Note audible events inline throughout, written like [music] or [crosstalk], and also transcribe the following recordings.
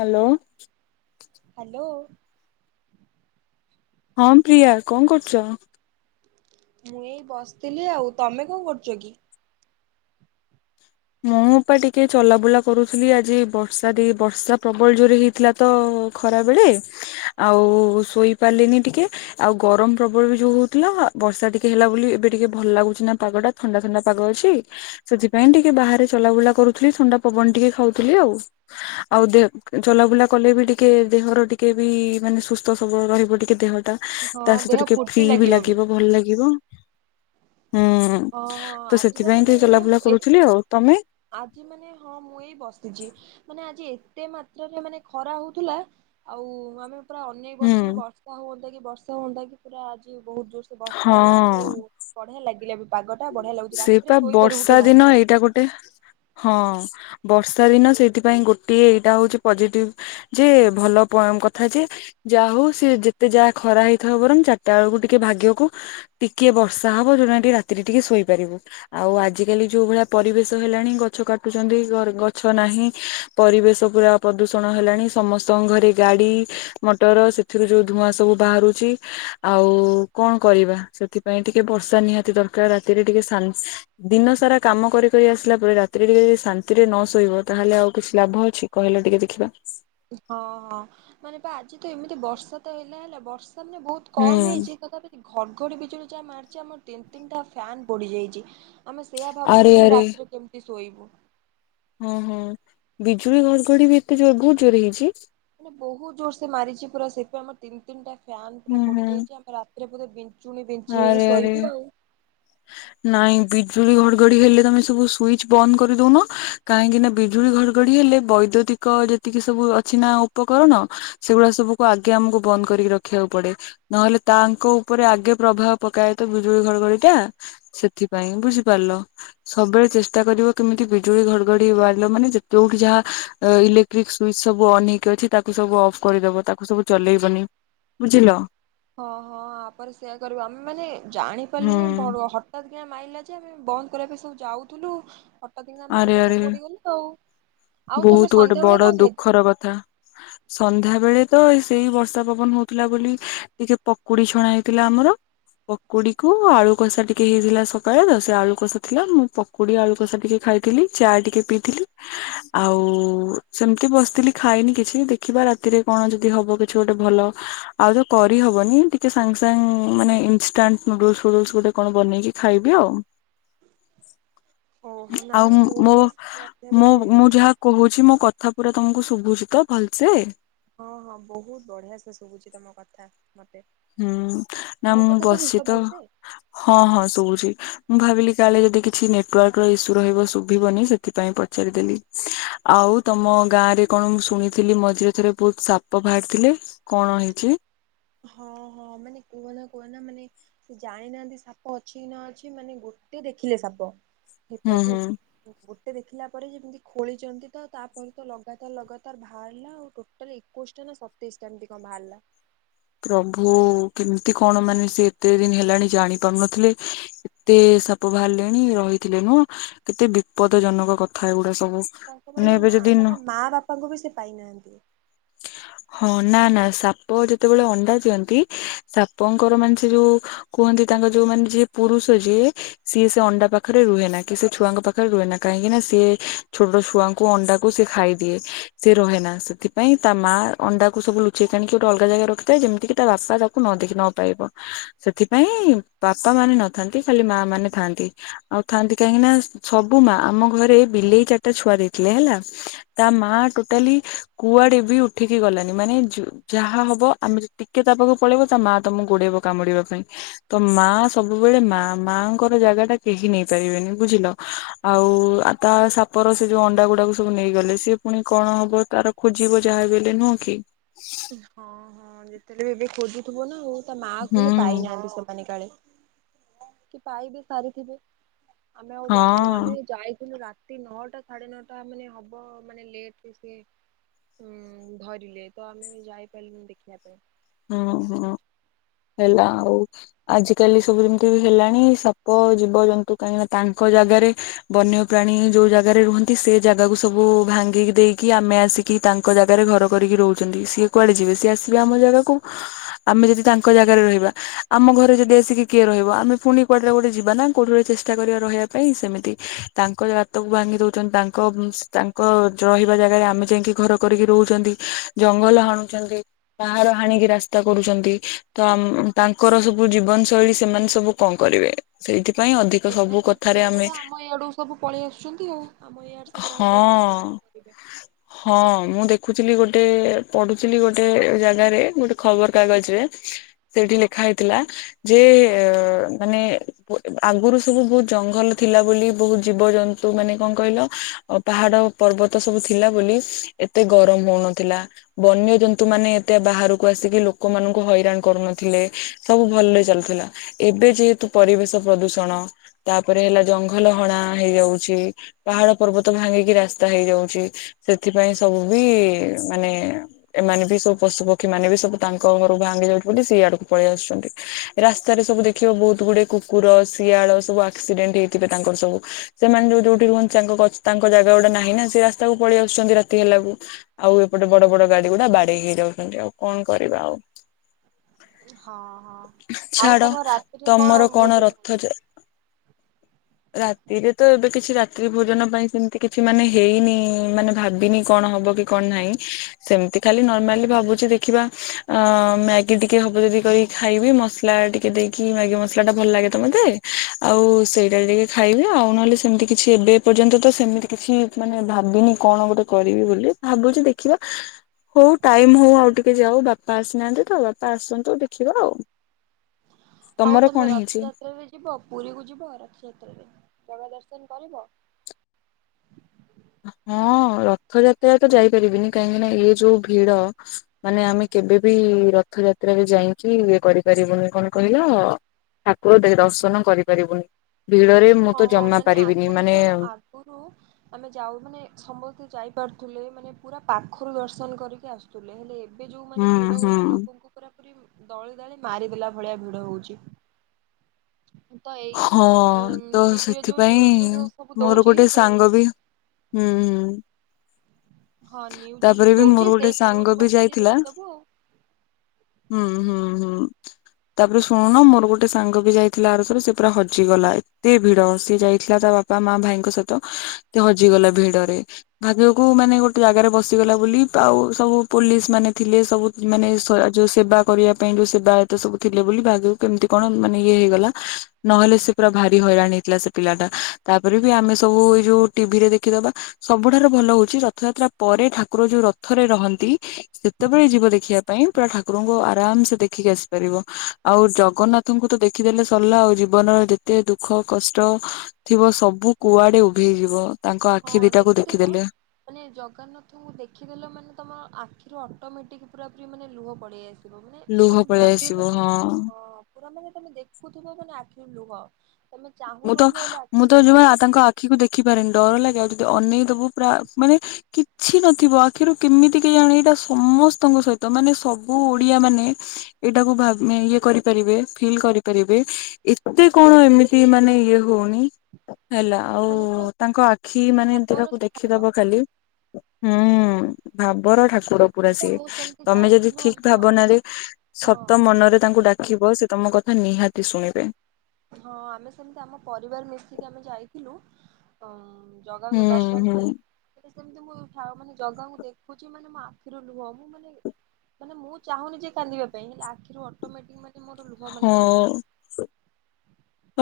Hello. [inaudible] ହଁ ପ୍ରିୟା କଣ କରୁଚ? ମୁଁ ଏଇ ବସିଥିଲି ଆଉ ତମେ କଣ କରୁଚ କି? ମୁଁ ପା ଟିକେ ଚଲାବୁଲା କରୁଥିଲି ଆଜି ବର୍ଷା ଦେଇ ବର୍ଷା ପ୍ରବଳ ଜୋରରେ ହେଇଥିଲା ତ ଖରା ବେଳେ ଆଉ ଶୋଇ ପାରିଲିନି ଟିକେ ଆଉ ଗରମ ପ୍ରବଳ ବି ଯୋଉ ହଉଥିଲା ବର୍ଷା ଟିକେ ହେଲା ବୋଲି ଏବେ ଟିକେ ଭଲ ଲାଗୁଛି ନା ପାଗ ଟା ଥଣ୍ଡା ଥଣ୍ଡା ପାଗ ଅଛି ସେଥିପାଇଁ ଟିକେ ଟିକେ ବାହାରେ ଚଲାବୁଲା କରୁଥିଲି ଥଣ୍ଡା ପବନ ଟିକେ ଖାଉଥିଲି ଆଉ ଆଉ ଦେ ଚଲାବୁଲା କଲେ ବି ଟିକେ ଦେହର ଟିକେ ବି ମାନେ ସୁସ୍ଥ ସବଳ ରହିବ ଟିକେ ଦେହ ଟା ହଁ ଦେହ ସହିତ ଟିକେ ଫୁର୍ତ୍ତି ଫ୍ରି ବି ଲାଗିବ ଭଲ ଲାଗିବ। ହୁଁ ଓହ ଆଜି ତ ସେଥିପାଇଁ ମାନେ ଟିକେ ଚଲାବୁଲା ଅମ ଏ କରୁଥିଲି ଆଉ ତମେ? ଆଜି ମାନେ ହଁ ମୁଁ ଏଇ ବସିଛି ମାନେ ଆଜି ଏତେ ମାତ୍ରାରେ ମାନେ ଖରା ହଉଥିଲା ଆଉ ଆମେ ପୁରା ଅନେଇକ ହୁଁ ବସିଥିଲୁ ବର୍ଷା ହୁଅ କି ବର୍ଷା ହୁଅନ୍ତା କି ପୁରା ଆଜି ବହୁତ ଜୋରସ ବର୍ଷା ହେଲା ଆଉ ବଢିଆ ଲାଗିଲା ବି ପାଗଟା ବଢିଆ ଲାଗୁଛି ସେ ରାତିରେ ପା ଶୋଇପାରିବୁ ବର୍ଷା ଟିକେ ଦିନ ଭଲସେ। ଏଇଟା ଗୋଟେ ହଁ। ବର୍ଷା ଦିନ ସେଇଥିପାଇଁ ଗୋଟଏ ଏଇଟା ହଉଛି ପଜିଟିଭ ଯେ ଭଲ ପ କଥା ଯେ ଯାହା ହଉ ସେଏ ଯେତେ ଯାହା ଖରା ହେଇଥାଉ ବରଂ ଚାରିଟା ବେଳକୁ ଟିକେ ଭାଗିବାକୁ ଟିକିଏ ବର୍ଷା ହ ହବ ଯୋଉଁଥିପାଇଁ ଟିକେ ରାତି ରେ ଟିକେ ଶୋଇପାରିବୁ ଆଉ ଆଜିକାଲି ଯୋଉ ଭଳିଆ ପରିବେଶ ହେଲାଣି ଗଛ କାଟୁଚନ୍ତି ଗଛ ନା ହିଁ ପରିବେଶପୁରା ପ୍ରଦୂଷଣ ହେଲାଣି ସମସ୍ତଙ୍କ ଘରେ ଗାଡି ମଟର ଯୋଉ ଧୂଆଁ ସବୁ ବାହାରୁଛି ଆଉ କଣ କରିବା ସେଥିପାଇଁ ଟିକେ ବର୍ଷା ନିହାତି ଦରକାର ରାତିରେ ଟିକେ ଦିନ ସାରା କାମ କରି କରି ଆସିଲା ପରେ ରାତିରେ ଟିକେ ଯଦି ଶାନ୍ତିରେ ନ ଶୋଇବ ତା ତାହେଲେ ଆଉ କିଛି ଲାଭ ଅଛି କହିଲେ ଟିକେ ଦେଖିବା ହଁ ହଁ ମାନେ ବା ଆଜି ତ ଏମିତି ବର୍ଷା ତ ହେଲା ହେଲା ବର୍ଷ ମାନେ ବହୁତ କମ ହୁଁ ହେଇଚି ତଥାପି ଘଡଘଡି ବିଜୁଳି ଯାହା ମାରିଚି ଆମର ତିନି ତିନିଟା ଫ୍ୟାନ ପୋଡିି ଯାଇଚି। ଆମେ ସେଆ ଆରେ ଭାବୁଛୁ ମାନେ ଆରେ ରାତିରେ କେମିତି ଶୋଇବୁ? ହଁ ହଁ ବିଜୁଳି ଘଡଘଡି ବି ଏତେ ଜୋର ବହୁତ ଜୋରରେ ହେଇଚି। ମାନେ ବହୁତ ଜୋର ସେ ମାରିଛି ପୁରା ସେଥିପାଇଁ ଆମର ତିନି ତିନିଟା ଫାନ ପୁରା ହୁଁ ହୁଁ ପୋଡିଯାଇଛି ଆମ [unintelligible] ଆରେ ଆରେ ନାଇଁ ବି ବିଜୁଳି ଘଡ଼ଘଡ଼ି ହେଲେ ସବୁ ସୁଇଚ ବନ୍ଦ କରିଦଉନ କାହିଁକି ନା ବିଜୁ ଘଘ ହେଲେ ବୈଦୁ ଯେତିକି ସବୁ ଅଛି ନା ଉପକରଣ ସେଗୁଡା ସବୁକୁ ଆଗେ ଆମକୁ ବନ୍ଦ କରିକି ରଖିବାକୁ ପଡେ। ନହେଲେ ତାଙ୍କ ଉପରେ ଆଗେ ପ୍ରଭାବ ପକାଏ ତ ବିଜୁଳି ଘଡ଼ଘଡି ଟା ସେଥିପାଇଁ ବୁଝିପାରିଲ ସବୁବେଳେ ଚେଷ୍ଟା କରି କେମିତି ବିଜୁଳି ଘଡଘଡି ୱାରଲ ମାନେ ଯେ ଯୋଉଠି ଯାହା ଇଲେକ୍ଟ୍ରି ସ୍ଵିଚ ସବୁ ଅନ୍ ହେଇକି ଅଛି ତା ତାକୁ ସବୁ ଅଫ୍ କରିଦବ ତାକୁ ସବୁ ଚଲେଇବନି ବୁଝିଲ। ହଁ ହଁ ତାପରେ ସେଇୟା କରିବୁ ଆମେ ମାନେ ହୁଁ ଜାଣିପାରିଲୁନି ବ ହଠାତ୍ ମାଇଲା ଯେ ଆମେ ବନ୍ଦ କରିବା ପାଇଁ ସବୁ ଯାଉଥିଲୁ ହଟୋ ଦା ଆରେ ମାରିଲା ତ ଆରେ ପଡିଗଲୁ ଆଉ ଆଉ ତମେ ବହୁତ ଗୋଟେ ସନ୍ଧ୍ୟାବେଳେ ବଡ କଣ ଖାଇଥିଲ? ଦୁଃଖର କଥା ସନ୍ଧ୍ୟା ବେଳେ ତ ସେଇ ବର୍ଷା ପବନ ହଉଥିଲା ବୋଲି ଟିକେ ପକୁଡି ଛଣା ହେଇଥିଲା ଆମର ପକୁଡି କୁ ଆଳୁ କଷା ଟିକେ ହେଇଥିଲା ସକାଳେ ତ ସେ ଆଳୁ କଷା ଥିଲା ମୁ ପକୁଡି ଆଳୁ କଷା ଟିକେ ଖାଇଥିଲି ଚା ଟିକେ ପିଇଥିଲି। ଆଉ ସେମିତି ବସିଥିଲି ଖାଇନି କିଛି ଦେଖିବା ରାତିରେ କଣ ଯଦି ହବ କିଛି ଗୋଟେ ଭଲ ଆଉ ତ କରିହବନି ଟିକେ ସାଙ୍ଗ ସାଙ୍ଗ ମାନେ ଇନାଣ୍ଟ ନୁଡୁଲସ ଫୁଡୁଲସ ଗୋଟେ କଣ ବନେଇକି ଖାଇବି ଆଉ। ଓହୋ ନା ଆଉ ମୁଁ ମୋ ବି ଏଇ ମୁଁ ସନ୍ଧ୍ୟାବେଳେ ମୁଁ ଯାହା କହୁଚି ମୋ କଥା କଥା ପୁରା ତମକୁ ଶୁଭୁଚି ତ ଭଲସେ? ହଁ ହଁ ବହୁତ ବଢିଆ ସେ ଶୁଭୁଚି ତମ କଥା ମତେ। ହୁଁ ନା ମୋ ମୁଁ କଥା ଶୁଭୁଛି ବସି ତ ଭଲସେ? ହଁ ହଁ ଶୋଉଚି। ମୁଁ ଭାବିଲି କାଳେ ଯଦି କିଛି ନେଟୱାର୍କ ର ଇସ୍ୟୁ ରହିବ ଶୁଭିବନି ସେଥିପାଇଁ ପଚାରିଦେଲି ଆଉ ହଉ ତମ ଗାଁ ରେ କଣ ମୁଁ ଶୁଣିଥିଲି ମଝିରେ ଥରେ ବହୁତ ସାପ ବାହାରି ଥିଲେ କଣ ହେଚି? ହଁ ହଁ ମାନେ କୁହନା କୁହନା ମାନେ ସେ ଜାଣିନାହାନ୍ତି ସାପ ଅଛି କି ନ ଅଛି ମାନେ ଗୋଟେ ଗୋତେ ଦେଖିଲେ ସାପ ହେ ହୁଁ ପ୍ରଭୁ ହୁଁ ଏ ଦେଖିଲା ପରେ ଯେମିତି ଖୋଳିଛନ୍ତି ତ ତାପରେ ତ ଲଗାତାର ଲଗାତାର ବାହାରିଲା ଆଉ ଟୋଟାଲ ଏକୋଇଶଟା ସତେଇଶ ଟା ଏମିତି କଣ ବାହାରିଲା। ପ୍ରଭୁ କେମିତି କଣ ମାନେ ସେ ଏତେ ଦିନ ହେଲାଣି ଜାଣି ପାରୁନଥିଲେ ଏତେ ପ ବାହାରିଲେଣି ରହିଥିଲେ ନୁଁ କେତେ ବିପଦ ଜନକ କଥା ଏଗୁଡା। ସବୁ। ତାଙ୍କ ମାନେ ଏବେ ନା ଯଦି ନ ତାଙ୍କ ମା ବାପାଙ୍କୁ ବି ସେ ପାଇନାହାନ୍ତି। ହଁ ନା ନା ସାପ ଯେତେବେଳେ ଅଣ୍ଡା ଦିଅନ୍ତି ସାପଙ୍କର ମାନେ ସେ ଯୋଉ କୁହନ୍ତି ତାଙ୍କ ଯୋଉ ମାନେ ଯିଏ ପୁରୁଷ ଯିଏ ସିଏ ସେ ଅଣ୍ଡା ପାଖରେ ରୁହେ ନା କି ସେ ଛୁଆଙ୍କ ପାଖରେ ରୁହେ ନା କାହିଁକି ସ ଛୋଟ ଛୁଆଙ୍କୁ ଅଣ୍ଡା କୁ ସେ ଖାଇଦିଏ ସେ ରହେନା ସେଥିପାଇଁ ତା ମା ଅଣ୍ଡା କୁ ସବୁ ଲୁଚେଇ କଣି ଗୋଟେ ଅଲଗା ଜାଗା ଏ ଯେମିତିକି ତା ବାପା ତାକୁ ନ ଦେଖି ନ ପାଇବ ସେଥିପାଇଁ ବାପା ମାନେ ନଥାନ୍ତି ଖାଲି ମା ମା ମାନେ ଥାନ୍ତି ଆଉ ଥାଆନ୍ତି କାହିଁକି ନା ସବୁ ମା ଆମ ଘରେ ବିଲେଇ ଚାରିଟା ଛୁଆ ଦେଇଥିଲେ ହେଲା ତା ମା ଟୋଟାଲି କୁଆଡେ ବି ଉଠିକି ଗଲାନି ମାନେ ଜ ଯାହା ହବ ଆମେ ଯେ ଟିକେ ତା ପାଖକୁ ପଳେଇବ ତା ମା ତମକୁ ଗୋଡେଇବ କାମୁଡିବା ପାଇଁ ତ ମା ସବୁବେଳେ ମା ମା ଙ୍କର ଜାଗା ଟା କେହି ନେଇ ପାରିବେନି ବୁଝିଲ ଆଉ ତା ସାପ ର ସେ ଯୋଉଁ ଅଣ୍ଡା ଗୁଡା ସବୁ ନେଇଗଲେ ସିଏ ପୁଣି କଣ ହବ ତାର ଖୋଜିବ ଯାହା ହେଲେ ନୁହଁ କି? ହଁ ହଁ ଯେତେବେଳେ ବି ଏବେ ଖୋଜୁଥିବ ନା ଆଉ ତା ମା ହୁଁ କହିଲେ ପାଇନାହାନ୍ତି ସେମାନେ କାଳେ କି ପାଇ ବି ସାରିଥିବେ ଆମେ ଆଉ ହଁ ଜାଣିନୁ ଆମେ ଯାଇଥିଲୁ ରାତି ନଅଟା ସାଢେ ନଅଟା ମାନେ ହବ ମାନେ ଲେଟ ସିଏ ହୁଁ ଧରିଲେ ତ ଆମେ ଯାଇପାରିଲୁୁ ଦେଖିବା ପାଇଁ। ହଁ ହଁ। ହେଲା ଆଉ ଆଜିକାଲି ସବୁ ଯେମିତି ହେଲାଣି ସାପ ଜୀବଜନ୍ତୁ କାହିଁକି ନା ତାଙ୍କ ଜାଗାରେ ବନ୍ୟ ପ୍ରାଣୀ ଯୋଉଁ ଜାଗାରେ ରୁହନ୍ତି। ସେ ଜାଗାକୁ ସବୁ ଭାଙ୍ଗି ଦେଇକି ଆମେ ଆସ ତାଙ୍କ ଜାଗାରେ ଘର କରିକି ରହୁଛନ୍ତି। ସିଏ କୁଆଡେ ଯିବେ ସିଏ ଆସିବେ ଆମ ଜାଗାକୁ ଆମେ ଯଦି ତାଙ୍କ ଜାଗାରେ ରହିବା ଆମ ଘରେ ଯଦି ଆସି କିଏ ରହିବ ଆମେ ପୁଣି କୁଆଡେ ଗୋଟେ ଯିବା ନା କୋଉଁଠି ଚେଷ୍ଟା କରିବା ରହିବା ପାଇଁ ସେମିତି ତାଙ୍କ ଭାଙ୍ଗି ଦେଉଚନ୍ତି ତାଙ୍କ ତାଙ୍କ ରହିବା ଆମେ ଯାଇକି ଘର କରିକି ରହୁଛନ୍ତି। ଜଙ୍ଗଲ ହାଣୁଚନ୍ତି ପାହାଡ଼ ହାଣିକି ରାସ୍ତା କରୁଛନ୍ତି। ତ ତାଙ୍କର ସବୁ ଜୀବନ ଶୈଳୀ ସେମାନେ ସବୁ କଣ କରିବେ ସେଇଥି ସେମାନେ ସେଥିପାଇଁ ବୋଧେ ଆମ ଇଆଡୁ ସବୁ ପଳେଇ ଆସୁଛନ୍ତି। ଆଉ ଆମ ଇଆଡେ ସବୁ ହଁ ରହିଯାଉଛନ୍ତି। [inaudible] ହଁ ମୁଁ ଦେଖୁଥିଲି ଗୋଟେ ପଢୁଥିଲି ଗୋଟେ ଜାଗାରେ ଗୋଟେ ଖବର କାଗଜ ରେ ସେଇଠି ଲେଖା ହେଇଥିଲା ଯେ ମାନେ ଆଗରୁ ସବୁ ବହୁତ ଜଙ୍ଗଲ ଥିଲା ବୋଲି ବହୁତ ଜୀବଜନ୍ତୁ ମାନେ କଣ କହିଲ ପାହାଡ ପର୍ବତ ସବୁ ଥିଲା ବୋଲି ଏତେ ଗରମ ହଉନଥିଲା ବନ୍ୟଜନ୍ତୁ ମାନେ ଏତେ ବାହାର ଆସିକି ଲୋକଙ୍କୁ ହଇରାଣ କରୁ ନଥିଲେ ସବୁ ଭଲରେ ଚାଲୁଥିଲା ଏବେ ଯେହେତୁ ପରିବ ପ୍ରଦୂଷଣ ତାପରେ ହେଲା ଜଙ୍ଗଲ ହଣା ହେଇଯାଉଛି ପାହାଡ ପର୍ବତ ଭାଙ୍ଗିକି ରାସ୍ତା ହେଇଯାଉଛି ସେଥିପାଇଁ ସବୁ ବି ମାନେ ଏମାନେ ବି ସବୁ ପଶୁକ୍ଷୀ ପକ୍ଷୀ ମାନେ ବି ସବୁ ତାଙ୍କ ଘର ଭାଙ୍ଗି ଯାଉଛନ୍ତି ବୋଲି ସେଇ ଆଡକୁ ପଳେଇ ଆସୁଛନ୍ତି ରାସ୍ତାରେ ସବୁ ଦେଖିବ ବହୁତ ଗୁଡ଼େ କୁକୁର ଶିଆଳ ସବୁ ଆକ୍ସିଡେଣ୍ଟ ହେଇଥିବେ। ତାଙ୍କର ସବୁ ସେମାନେ ଯୋଉ ଯୋଉଠି ରୁହନ୍ତି। ତାଙ୍କ ଗଛ ତାଙ୍କ ଜାଗା ଟେ ନାହିଁ ନା ସେ ରାସ୍ତାକୁ ପଳେଇ ଆସୁଛନ୍ତି। ରାତି ହେଲାକୁ ଆଉ ଏପଟେ ବଡ ବଡ ଗାଡି ଗୁଡା ବାଡେଇ ହେଇଯାଉଛନ୍ତି। ଆଉ କଣ କରିବା ଆଉ ହଁ ହଁ। ଆଉ ଛାଡ ତମ ରାତିରେ ତମର କଣ ଭୋଜନ ରଥ ହଉଛି? ରାତିରେ ତ ଏବେ କି କିଛି ରାତ୍ରି ଭୋଜନ ପାଇଁ ସେମିତି କିଛି ମାନେ ହେଇନି ମାନେ ଭାବିନି କଣ ହବ କି କଣ ନାହିଁ ସେମିତି ଖାଲି ନର୍ମାଲି ଭାବୁଛି ଦେଖ ଦେଖିବା ମ୍ୟାଗି ଟିକେ ହବ ଯଦି କର ଖାଇବି ମସଲା ଟିକେ ଦେଇକି ମ୍ୟାଗି ମସଲା ଟା ଭଲ ଲାଗ ତମତେ ଆଉ ସେଇଟା ଟିକେ ଖାଇବି ଆଉ ନହେଲେ ସେମିତି କିଛି ଏବେ ପର୍ଯ୍ୟନ୍ତ ତ ସେମିତି କିଛି ମାନେ ଭାବିନି କଣ ଗୋଟେ କରିବି ବୋଲି ଭାବୁଛି ଦେଖିବା ହଉ ଟାଇମ ହଉ ଆଉ ଟିକେ ଟିକେ ଯାଉ ବାପା ଆସିନାହାନ୍ତି। ତ ବାପା ଆସନ୍ତୁ ଦେଖିବା ଆଉ। ଆଉ ତମର ତମେ କଣ ହେଇଛି? ରଥଯାତ୍ରାରେ ଯିବ ପୁରୀ କୁ ଯିବ ରଥଯାତ୍ରାରେ ଜଗା ଦ ଦର୍ଶନ କରିବ? ହଁ। ହଁ ରଥଯାତ୍ରା ତ ଯାଇପାରିବିନି କାହିଁକି ନା ଏଇ ଯୋଉଁ ଭିଡ ମାନେ ଆମେ କେବେ ବିି ରଥଯାତ୍ରାରେ ଯାଇକି ଇଏ କରିପାରିବୁନି କଣ କହିଲ ଠାକୁର ଦେ ଦର୍ଶନ କରିପାରିବୁନି। ଭିଡରେ ମୁଁ ତ ହଁହୋ ଜମା ମାନେ ପାରିବିନି ଆଗରୁ ମାନେ ତ ଆଗରୁ ଆମେ ଯାଉଁ ମାନେ ସମସ୍ତେ ଯାଇପାରୁଥିଲେ ମାନେ ପୁରା ପାଖରୁ ଦର୍ଶନ କରିକି ଆସୁଥିଲେ। ହେଲେ ଏବେ ଯୋଉଁ ମାନେ ହୁଁ ଭିଡ ହୁଁ। ହଉଠି ଲୋକଙ୍କୁ ପୁରା ଦଳି ଦଳି ମାରିଦେଲା ଭଳିଆ ଭିଡ ହଉଛି। ତ ଏଇ ହଁ ଉ ତ ସେଥିପାଇଁ ମୋର ଗୋଟେ ସେ ସାଙ୍ଗ ବି ହୁଁ ହୁଁ। ହଁ ନିୁଜ ଯୋଉଁ ତାପରେ ବି ମୋର ଦଉଛି ଗୋଟେ ସେଇ ସାଙ୍ଗ ନ୍ୟୁଜ ବି ବସିକି ଯାଇଥିଲା ଦେଖିଦବୁ ଆଉ ହୁଁ ହୁଁ ହୁଁ ତାପରେ ଶୁଣୁନ ମୋର ଗୋଟେ ସାଙ୍ଗ ବି ଯାଇଥିଲା ଆରଥରକ ସେ ପୁରା ହଜିଗଲା ଏତେ ଭିଡ ସିଏ ଯାଇଥିଲା। ତା ବାପା ମା ଭାଇଙ୍କ ସହିତ ସେ ହଜିଗଲା ଭିଡରେ ଭାଗ୍ୟକୁ ମାନେ ଗୋଟେ ଜାଗାରେ ବସିଗଲା ବୋଲି ଆଉ ସବୁ ପୋଲିସ ମାନେ ଥିଲେ ସବୁ ମାନେ ଯୋଉ ସେବା କରିବା ପାଇଁ ଯୋଉ ସେବାୟତ ସବୁ ଥିଲେ ବୋଲି ଭାବିବ କେମିତି କଣ ମାନେ ଇଏ ହେଇଗଲା। ନହେଲେ ସେ ପୁରା ଭାରି ହଇରାଣ ହେଇଥିଲା ସେ ପିଲାଟା ତାପରେ ବି ଆମେ ସବୁ ଏଇ ଯୋଉ ଟିଭି ରେ ଦେଖିଦବା। ସବୁଠାରୁ ଭଲ ହଉଚି ରଥଯାତ୍ରା ପରେ ଠାକୁର ଯୋଉ ରଥରେ ରହନ୍ତି ସେତେବେଳେ ଯିବ ଦେଖିବା ପାଇଁ ପୁରା ଠାକୁରଙ୍କୁ ଆରାମ ସେ ଦେଖିକି ଆସି ପାରିବ ଆଉ ଜଗନ୍ନାଥଙ୍କୁ ତ ଦେଖିଦେଲେ ସରଲା ଆଉ। ଜୀବନର ଯେତେ ଦୁଃଖ କଷ୍ଟ ଥିବ ସବୁ କୁଆଡେ ଉଭେଇଯିବ। ତାଙ୍କ ହଁ ଆଖି ଦିଟାକୁ ଦେଖିଥିବ ଦେଖିଦେଲେ ମାନେ ଜଗନ୍ନାଥଙ୍କୁ ଦେଖିଦେଲେ ମାନେ ତମ ଆଖିରୁ ଅଟୋମେଟିକ ପୂରା ପୁରୀ ମାନେ ଲୁହ ପଳେଇ ମାନେ ଲୁହ ତମେ ପଳେଇ ଭାବ ଆସିବ ମାନେ ହଁ। ପୁରା ମାନେ ତମେ ଦେଖୁଥିବ ମାନେ ଲୁହ ତମେ ମୁଁ ତ ଚାହୁଁନଥିବ ହେଲେ ମୁଁ ଆଖିରୁ ତ ଲୁହ ଯୋଉ ତାଙ୍କ ଆଖିକୁ ଦେଖିପାରେନି ଡର ଲାଗେ। ଅନେଇଦବୁ ପୁରା ମାନେ କିଛି ନଥିବ ଆଖିରୁ କେମିତି କେହି ଜାଣେ ଏଇଟା ସମସ୍ତଙ୍କ ତ ମାନେ ସବୁ ଓଡିଆ ମାନେ ଏଇଟାକୁ ଭା ଇଏ କରିପାରିବେ ଫିଲ୍ କରିପାରିବେ। ଏତେ କଣ ଏମିତି ମାନେ ଇଏ ହଉନି। ହେଲା ଆଉ ମାନେ ପୁରା ତାଙ୍କ ଆଖି ମାନେ ଭାବର ଦେହକୁ ସେ ଦେଖିଦବ ମାନେ ଖାଲି ହୁଁ ଭାବର ଠାକୁର ପୁରା ସିଏ ମୁଁ ସେମିତି ତମେ ଯଦି ଯାଇଥିଲୁ ଠିକ ଆମ ଭାବନାରେ ସତ ହଁ ମନରେ ତାଙ୍କୁ ଡାକିବ ସେ ତମ କଥା ନିହାତି ଶୁଣିବେ। ହଁ ଆମେ ସେମିତି ଆମ ପରିବାର ମିଶିକି ଆମେ ଯାଇଥିଲୁ ଅ ହୁଁ ଜଗାଙ୍କ ଦର୍ଶନ ହୁଁ ପାଇଁ ସେମିତି ମୁଁ ଠା ମାନେ ଜଗାଙ୍କୁ ଦେଖୁଛି ମାନେ ମୋ ଆଖିରୁ ଲୁହ ମୁଁ ମାନେ ମାନେ ମୁଁ ଚାହୁଁନି ଯେ କାନ୍ଦିବା ପାଇଁ ହେଲେ ଆଖିରୁ ଅଟୋମେଟିକ ମାନେ ମୋର ଲୁହ ମାନେ ପଳେଇ ହଉ।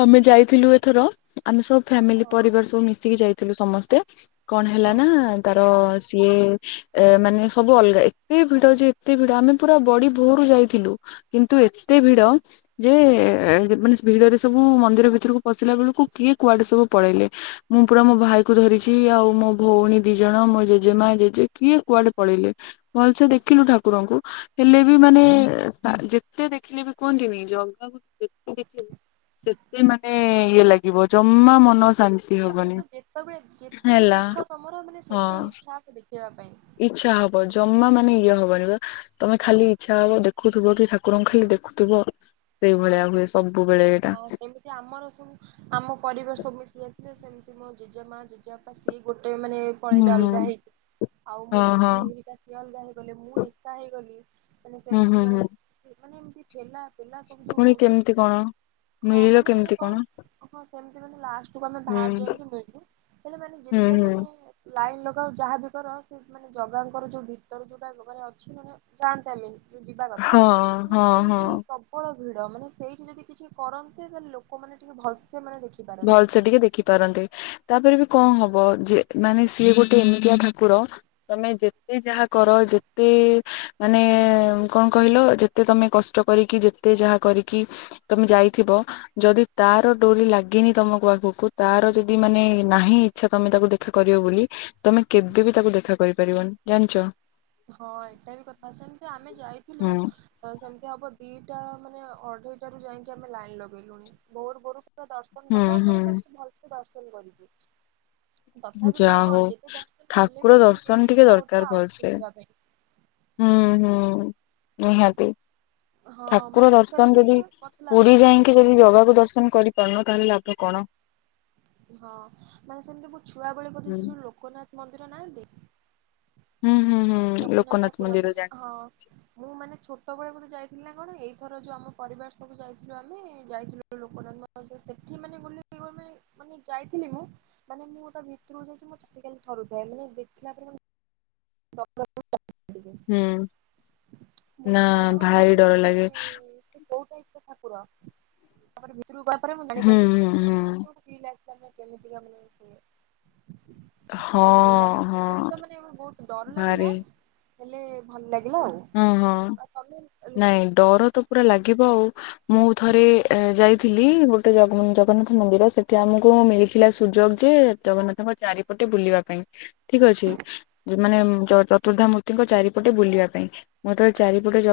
ଆମେ ଯାଇଥିଲୁ ଆସୁ। ଏଥର ଆମେ ସବୁ ଫ୍ୟାମିଲି ହଁ ପରିବାର ସବୁ ମିଶିକି ଯାଇଥିଲୁ ସମସ୍ତେ କଣ ହେଲା ହଁ ନା ତାର ସିଏ ମାନେ ସବୁ ଅଲଗା ଏତେ ଭିଡ ଯେ ଏତେ ଭିଡ ଆମେ ପୁରା ବଡି ଭୋରୁ ଯାଇଥିଲୁ। କିନ୍ତୁ ଏତେ ଭିଡ ଯେ ମାନେ ଭିଡ ମନ୍ଦିର ଭିତକୁ ପଶିଲା ବେଳକୁ କିଏ କୁଆଡେ ସବୁ ପଳେଇଲେ ମୁଁ ପୁରା ମୋ ଭାଇକୁ ଧରିଛି ଆଉ ମୋ ଭଉଣୀ ଦି ଜଣ ମୋ ଜେଜେ ମା ଜେଜେ କିଏ କୁଆଡେ ପଳେଇଲେ ଭଲସେ ଦେଖିଲୁ ଠାକୁରଙ୍କୁ। ହେଲେ ବି ମାନେ ତା ଯେତେ ଦେଖିଲେ ବି କୁହନ୍ତିନି ଜଗାକୁ ଯେ ଦେଖିଲେବି ସେତେ ମାନେ ଇଏ ଲାଗିବ ଜମା ମନସ ମାନେଲେ ତ ଯେତେବେଳେ ଯେତେ ବି ହେଲା ଦେଖ ତମର ମାନେ ସେତେ ଇଛା ହବ ଦେଖିବା ପାଇଁ। ଇଛା ହବ ଜମା ମାନେ ଇଏ ହବନି ବା ତମେ ଖାଲି ଇଛା ହବ ଦେଖୁଥିବ କି ଠାକୁରଙ୍କୁ ଦେଖୁଥିବ ସେଇଭଳିଆ ହୁଏ ସ ହଁ ସେମିତି ଆମର ସବୁ ଆମ ପରିବାର ସବୁ ମିଶ ଯାଇଥିଲେ ସେମିତି ଜେଜେମା ଜେଜେବାପା ସିଏ ଗୋଟେ ମାନେ ହୁଁ ପଳେଇଲେ ହୁଁ। ଅଲଗା ହେଇକି। ଆଉ ମୋ ହଁ ହଁ ଦିଦି ଏଇଟା କିି ଅଲଗା ହେଇଗଲେ ମୁଁ ଏକା ହେଇଗଲି ମାନେ ହୁଁ ହୁଁ ସେମିତି ମାନେ ହୁଁ ମାନେ ଏମିତି ଠେଲା ପେଲା ସବୁ ଯୋଉ ପୁଣି ହଉଛନ୍ତି କେମିତି କଣ? ହଁ ମିଳିଲ ମାନେ ମାନେ କେମିତି କଣ ହଁ ସେମତି ମାନେ ଲାଷ୍ଟ କୁ ଆମେ ହୁଁ ବାହାର ଯାଇକି ମିଳୁ ହେଲେ ମାନେ ହୁଁ ଯେତେ ହୁଁ ମାନେ ଲାଇନ୍ ଲଗାାଉ ଯାହାବ କର ସେ ମାନେ ଜଗାଙ୍କର ଯେଉଁ ଭିତର ଯେଉଁଟା ମାନେ ଅଛି ମାନେ ଯାଆନ୍ତାମ। ଯ ଯିବା କଥା ହଁ ହଁ ହଁ। ସେଇଠି ପ୍ରବଳ ଭିଡ ମାନେ ସେଇଠି ଯଦି କିଛି କରନ୍ତି ତାହେଲେ ଲୋକମାନେ ଟିକେ ଭଲ ଭଲ ସେ ଟିକେ ଦେଖିପାରନ୍ତେ। ତାପରେ ବି କଣ ହବ ଯେ ମାନେ ସିଏ ଗୋଟେ ଏମିତିିଆ ଠାକୁର ତମେ ଯେତେ ଯାହା କର ଯେତେ ମାନେ କଣ କହିଲ ଯେତେ ତମେ କଷ୍ଟ କରିକି ଯେତେ ଯାହା କରିକି ତମେ ଯାଇଥିବ ଯଦି ତାର ଡୋରି ତମ ଆଗକୁ ତାର ଯଦି ମାନେ ନାହିଁ ଇଛା ତମେ ତାକୁ ଦେଖା କରିବ ବୋଲି ତମେ କେବେ ବି ତାକୁ ଦେଖା କରିପାରିବନି ଜାଣିଛ। ହଁ ଏଇଟା ବି କଥା ସେମିତି ଆମେ ଯାଇଥିଲୁ ହୁଁ ତ ସେମତି ହବ ଦିପ ଟା ମାନେ ଅଢେଇଟା ରୁ ଯାଇକି ଆମେ ଲାଇନ ଲଗେଇଲୁଣି ଭୋରୁ ଭୋରୁ। ପୁରା ଦର୍ଶନ ହୁଁ କଲୁ ହୁଁ ଆମର ସବଠୁ ଭଲସେ ଦର୍ଶନ କରିକି ତଥାପି ମାନେ ଯାହା ହଉ କଣ ଯେତେ ଦର୍ଶନ କଲେ ଠାକୁର ବି ଦର୍ଶନ ଟିକେ ଇଚ୍ଛା ଦରକାର ହଉଥିବ ଆଉରି ଭଲସେ ଦେଖିବି। ହୁଁ ହୁଁ ନିହାତି। ହଁ ମାନେ ଠାକୁର ମୁଁ ଦର୍ଶନ ସେମିତି ଯଦି ମତେ ଲା ପୁରୀ ହଁ ଯାଇକି ଯଦି ଜଗାକୁ ଦର୍ଶନ କରି ପାରୁନ ତା ହେଲେ ଲାଭ କଣ। ହଁ ମାନେ ସେମିତି ମୋ ଛୁଆ ବେଳେ ବୋଧେ ହୁଁ ସେ ଯୋଉ ଲୋକନାଥ ମନ୍ଦିର ନାହାନ୍ତି। ହୁଁ ହୁଁ ହୁଁ ଲୋକନାଥ ଠାକୁର ମନ୍ଦିର ମାନେ ଜାଣିଛି ହଁ ମୁଁ ମାନେ ଛୋଟବେଳେ ବୋଧେ। ଯାଇଥିଲି ନା କଣ ଏଇଥର ଯୋଉ ଆମ ପରିବାର ସବୁ ଯାଇଥିଲୁ ଆମେ ଯାଇଥିଲୁ ଲୋକନାଥ ମନ୍ଦିର ସେଠି ମାନେ ଗୋ ମାନେ ଯାଇଥିଲି ମୁଁ ମାନେ ମୁଁ ତା ଭିତରକୁ ଯାଇଛି ମୋ ଛାତି ଖାଲି ଥରୁଥାଏ ମାନେ ଦେଖିଲା ପରେ ମୁଁ। [inaudible] ହୁଁ ମୁଁ ତ ନା ମନେ ଭାରି ଡର ଲାଗେ। ସେଇ ତ ଠାକୁର ତାପରେ ଭିତରକୁ ଗଲା ପରେ ମୁଁ ହୁଁ ଜାଣିପାରିଲି ହୁଁ ମାନେ ହୁଁ ନିଜକୁ ଫିଲ ଆସିପାରୁନି। କେମିତି କା ମାନେ ସିଏ। ହଁ ହଁ। ତ ମାନେ ବହୁତ ଡର ଲାଗିଲା ହେଲେ ଭଲ ଲାଗି ହୁଁ ହଁ ନାଇଁ ଡର ତ ପୁରା ଲାଗିବ ଆଉ। ମୁଁ ଥରେ ଏ ଯାଇ ଥିଲି ଗୋଟେ ଜଗ ଜଗନ୍ନାଥ ମନ୍ଦିର ସେଠି ଆମକୁ ମିଳିଥିଲା ସୁଯୋଗ ଯେ ଜଗନ୍ନାଥଙ୍କ ଚାରିପଟେ। ଟେ ବୁଲିବା ପାଇଁ ଠିକ ଅଛି ମାନେ ଚ ଚତୁରଧା ମୂର୍ତ୍ତିଙ୍କ ଚାରିପଟେ ବୁଲିବା ପାଇଁ। ମୁଁ ଯେତେବେଳେ ଚାରିପଟେ ଜଗ